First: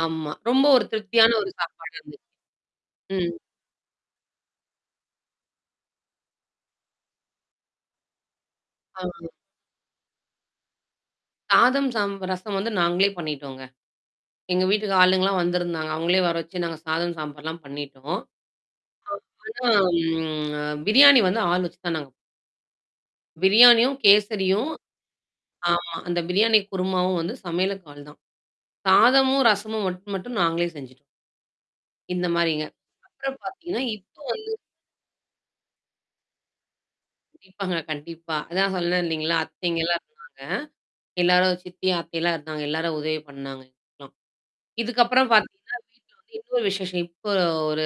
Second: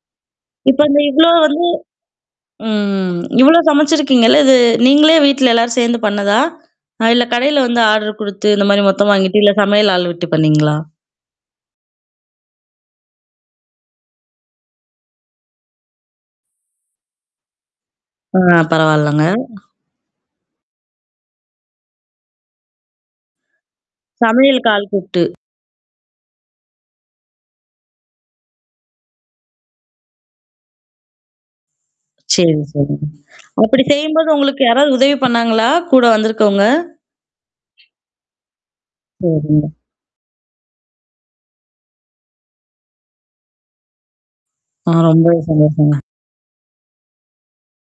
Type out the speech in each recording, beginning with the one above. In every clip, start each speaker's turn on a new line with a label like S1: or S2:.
S1: ஆமா. ரொம்ப
S2: இப்ப
S1: ஒரு
S2: இந்த இவ்வளோ
S1: திருப்தியான ஒரு
S2: வந்து
S1: சாப்பாடா இருந்துது.
S2: ம்.
S1: ம்.
S2: இவ்ளோ சமைச்சிருக்கீங்கள்ல, இது நீங்களே வீட்ல எல்லாரும் சேர்ந்து பண்ணதா? இல்ல கடையில வந்து ஆர்டர் குடுத்து இந்த மாரி
S1: ஆ.
S2: மொத்தம் வாங்கிட்டு, இல்ல சமையல் ஆள் விட்டு பண்ணீங்களா?
S1: சாதம் சாம் ரசம் வந்து நாங்களே பண்ணிட்டோங்க. எங்க வீட்டுக்கு ஆளுங்கலாம் வந்திருந்தாங்க. அவங்களே வர வச்சு, நாங்க சாதம் சாம்பார்லாம் பண்ணிட்டோம்.
S2: ஆ பரவால்லங்க.
S1: அ ஆனா பிரியாணி வந்து ஆள் வச்சு தான் நாங்க ப பிரியாணியும்,
S2: சமையல்க்கு
S1: கேசரியும்
S2: ஆள் கூப்ட்டு
S1: ஆமா. அந்த பிரியாணி குருமாவும் வந்து சமையலுக்கு ஆல் தான். சாதமும், ரசமும் மட்டும் மட்டும் நாங்களே செஞ்சுட்டோம். இந்த
S2: சரி,
S1: மாரிங்க.
S2: சரி,
S1: அப்புறம்
S2: அப்படி
S1: பார்த்தீங்கன்னா, இப்போ
S2: செய்யும்போது
S1: வந்து
S2: உங்களுக்கு யாராவது உதவி பண்ணாங்களா? கூட வந்திருக்கவங்க?
S1: கண்டிப்பாங்க, கண்டிப்பா. அதான் சொன்னே இல்லைங்களா?
S2: சரிங்க.
S1: அத்தைங்கலாம் இருந்தாங்க. ஆ. எல்லாரும் சித்திய அத்தையல்லாம் இருந்தாங்க. எல்லாரும் உதவி பண்ணாங்க, கொஞ்சம்.
S2: ஆ,
S1: இதுக்கப்புறம்
S2: ரொம்பவே
S1: பார்த்தீங்கனா
S2: சந்தோஷங்க.
S1: வீட்ல வந்து இன்னொரு விசேஷம். இப்போ ஒரு ஒரு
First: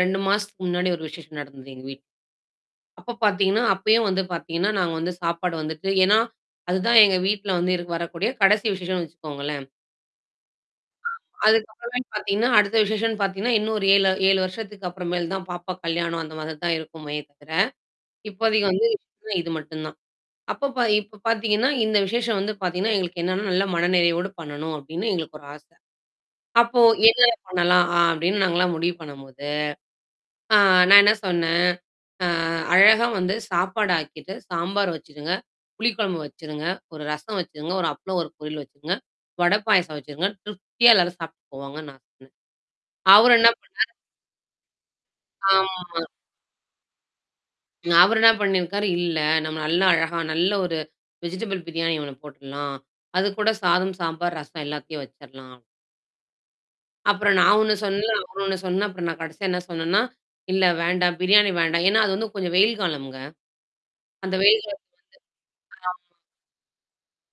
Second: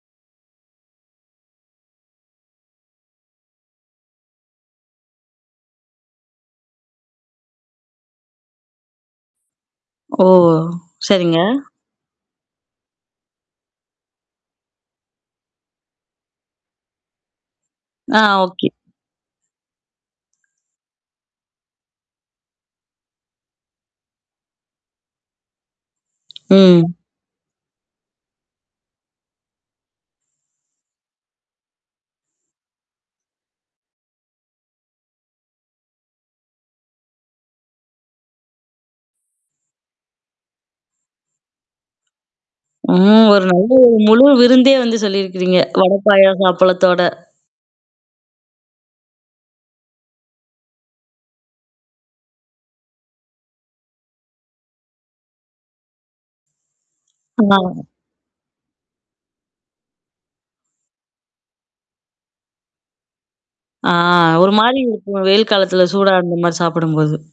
S1: 2 மாசத்துக்கு முன்னாடி ஒரு விசேஷம் நடந்தது எங்க வீட்ல அப்ப பார்த்தீங்கன்னா, அப்பயும் வந்து பார்த்தீங்கன்னா, நாங்க வந்து சாப்பாடு வந்துட்டு, ஏன்னா, அதுதான் எங்க வீட்ல வந்து வரக்கூடிய கடைசி விசேஷம்னு வச்சுக்கோங்களேன்.
S2: ஓ! சரிங்க.
S1: அதுக்கப்புறமேட்டு பார்த்தீங்கன்னா, அடுத்த விஷேஷம்ன்னு பார்த்தீங்கன்னா, இன்னும் ஒரு 7, 7 வருஷத்துக்கு அப்புறம் மேல் தான் பாப்பாக்கு கல்யாணம் அந்த மாதிரி தான் இருக்குமே தவிர,
S2: ஆ,
S1: இப்போதிக்கு
S2: ஓகே.
S1: வந்து விசேஷசம்னா இது மட்டும் தான். அப்பப்ப இப்ப பார்த்தீங்கன்னா, இந்த விசேஷம் வந்து பார்த்தீங்கன்னா, எங்களுக்கு என்னன்னா, நல்ல மனநிறையோடு பண்ணணும் அப்டின்னு எங்களுக்கு ஒரு ஆச. அப்போ
S2: ம்.
S1: என்னன்ன பண்ணலாம்? அப்டின்னு நாங்கலாம் முடிவு பண்ணும்போது, ஆ நான் என்ன சொன்னேன், அ அழகா வந்து சாப்பாடு ஆக்கிட்டு, சாம்பார் வச்சுடுங்க. புளி குழம்பு வச்சுருங்க. ஒரு ரசம் வச்சுருங்க. ஒரு அப்ளம், ஒரு பொரியல் வச்சுருங்க. வடை, பாயாசம் வச்சுருங்க. திருப்தியா எல்லாரும் சாப்ட்டு போவாங்க நான் சொன்னேன்.
S2: ம்
S1: அவரு
S2: ஒரு
S1: என்ன
S2: நல்ல
S1: பண்ணாரு?
S2: ஒரு முழு விருந்தே வந்து சொல்லியிருக்கிறீங்க,
S1: ஆமா.
S2: வடப் பாயாச அப்பளத்தோட.
S1: அவரு என்ன பண்ணியிருக்காரு இல்ல. நம்ம நல்லா அழகா, நல்ல ஒரு வெஜிடபிள் பிரியாணி ஒண்ணு போட்டுடலாம். அது கூட சாதம், சாம்பார், ரசம் எல்லாத்தையும் வச்சரலாம். அப்புறம் நான் ஒண்ணு
S2: ஆ.
S1: சொன்னல. அவரு ஒண்ணு சொன்னேன் அப்புறம் நான் கடைசியா என்ன சொன்னேன்னா, இல்ல வேண்டாம். பிரியாணி வேண்டாம். ஏன்னா, அது வந்து கொஞ்சம் வெயில் காலம்ங்க.
S2: ஆ,
S1: அந்த
S2: ஒரு
S1: வெயில் கால
S2: மாரி இருக்கும், வெயில் காலத்தில சூடா
S1: [unintelligible]
S2: அந்த மாரி சாப்பிடும்போது.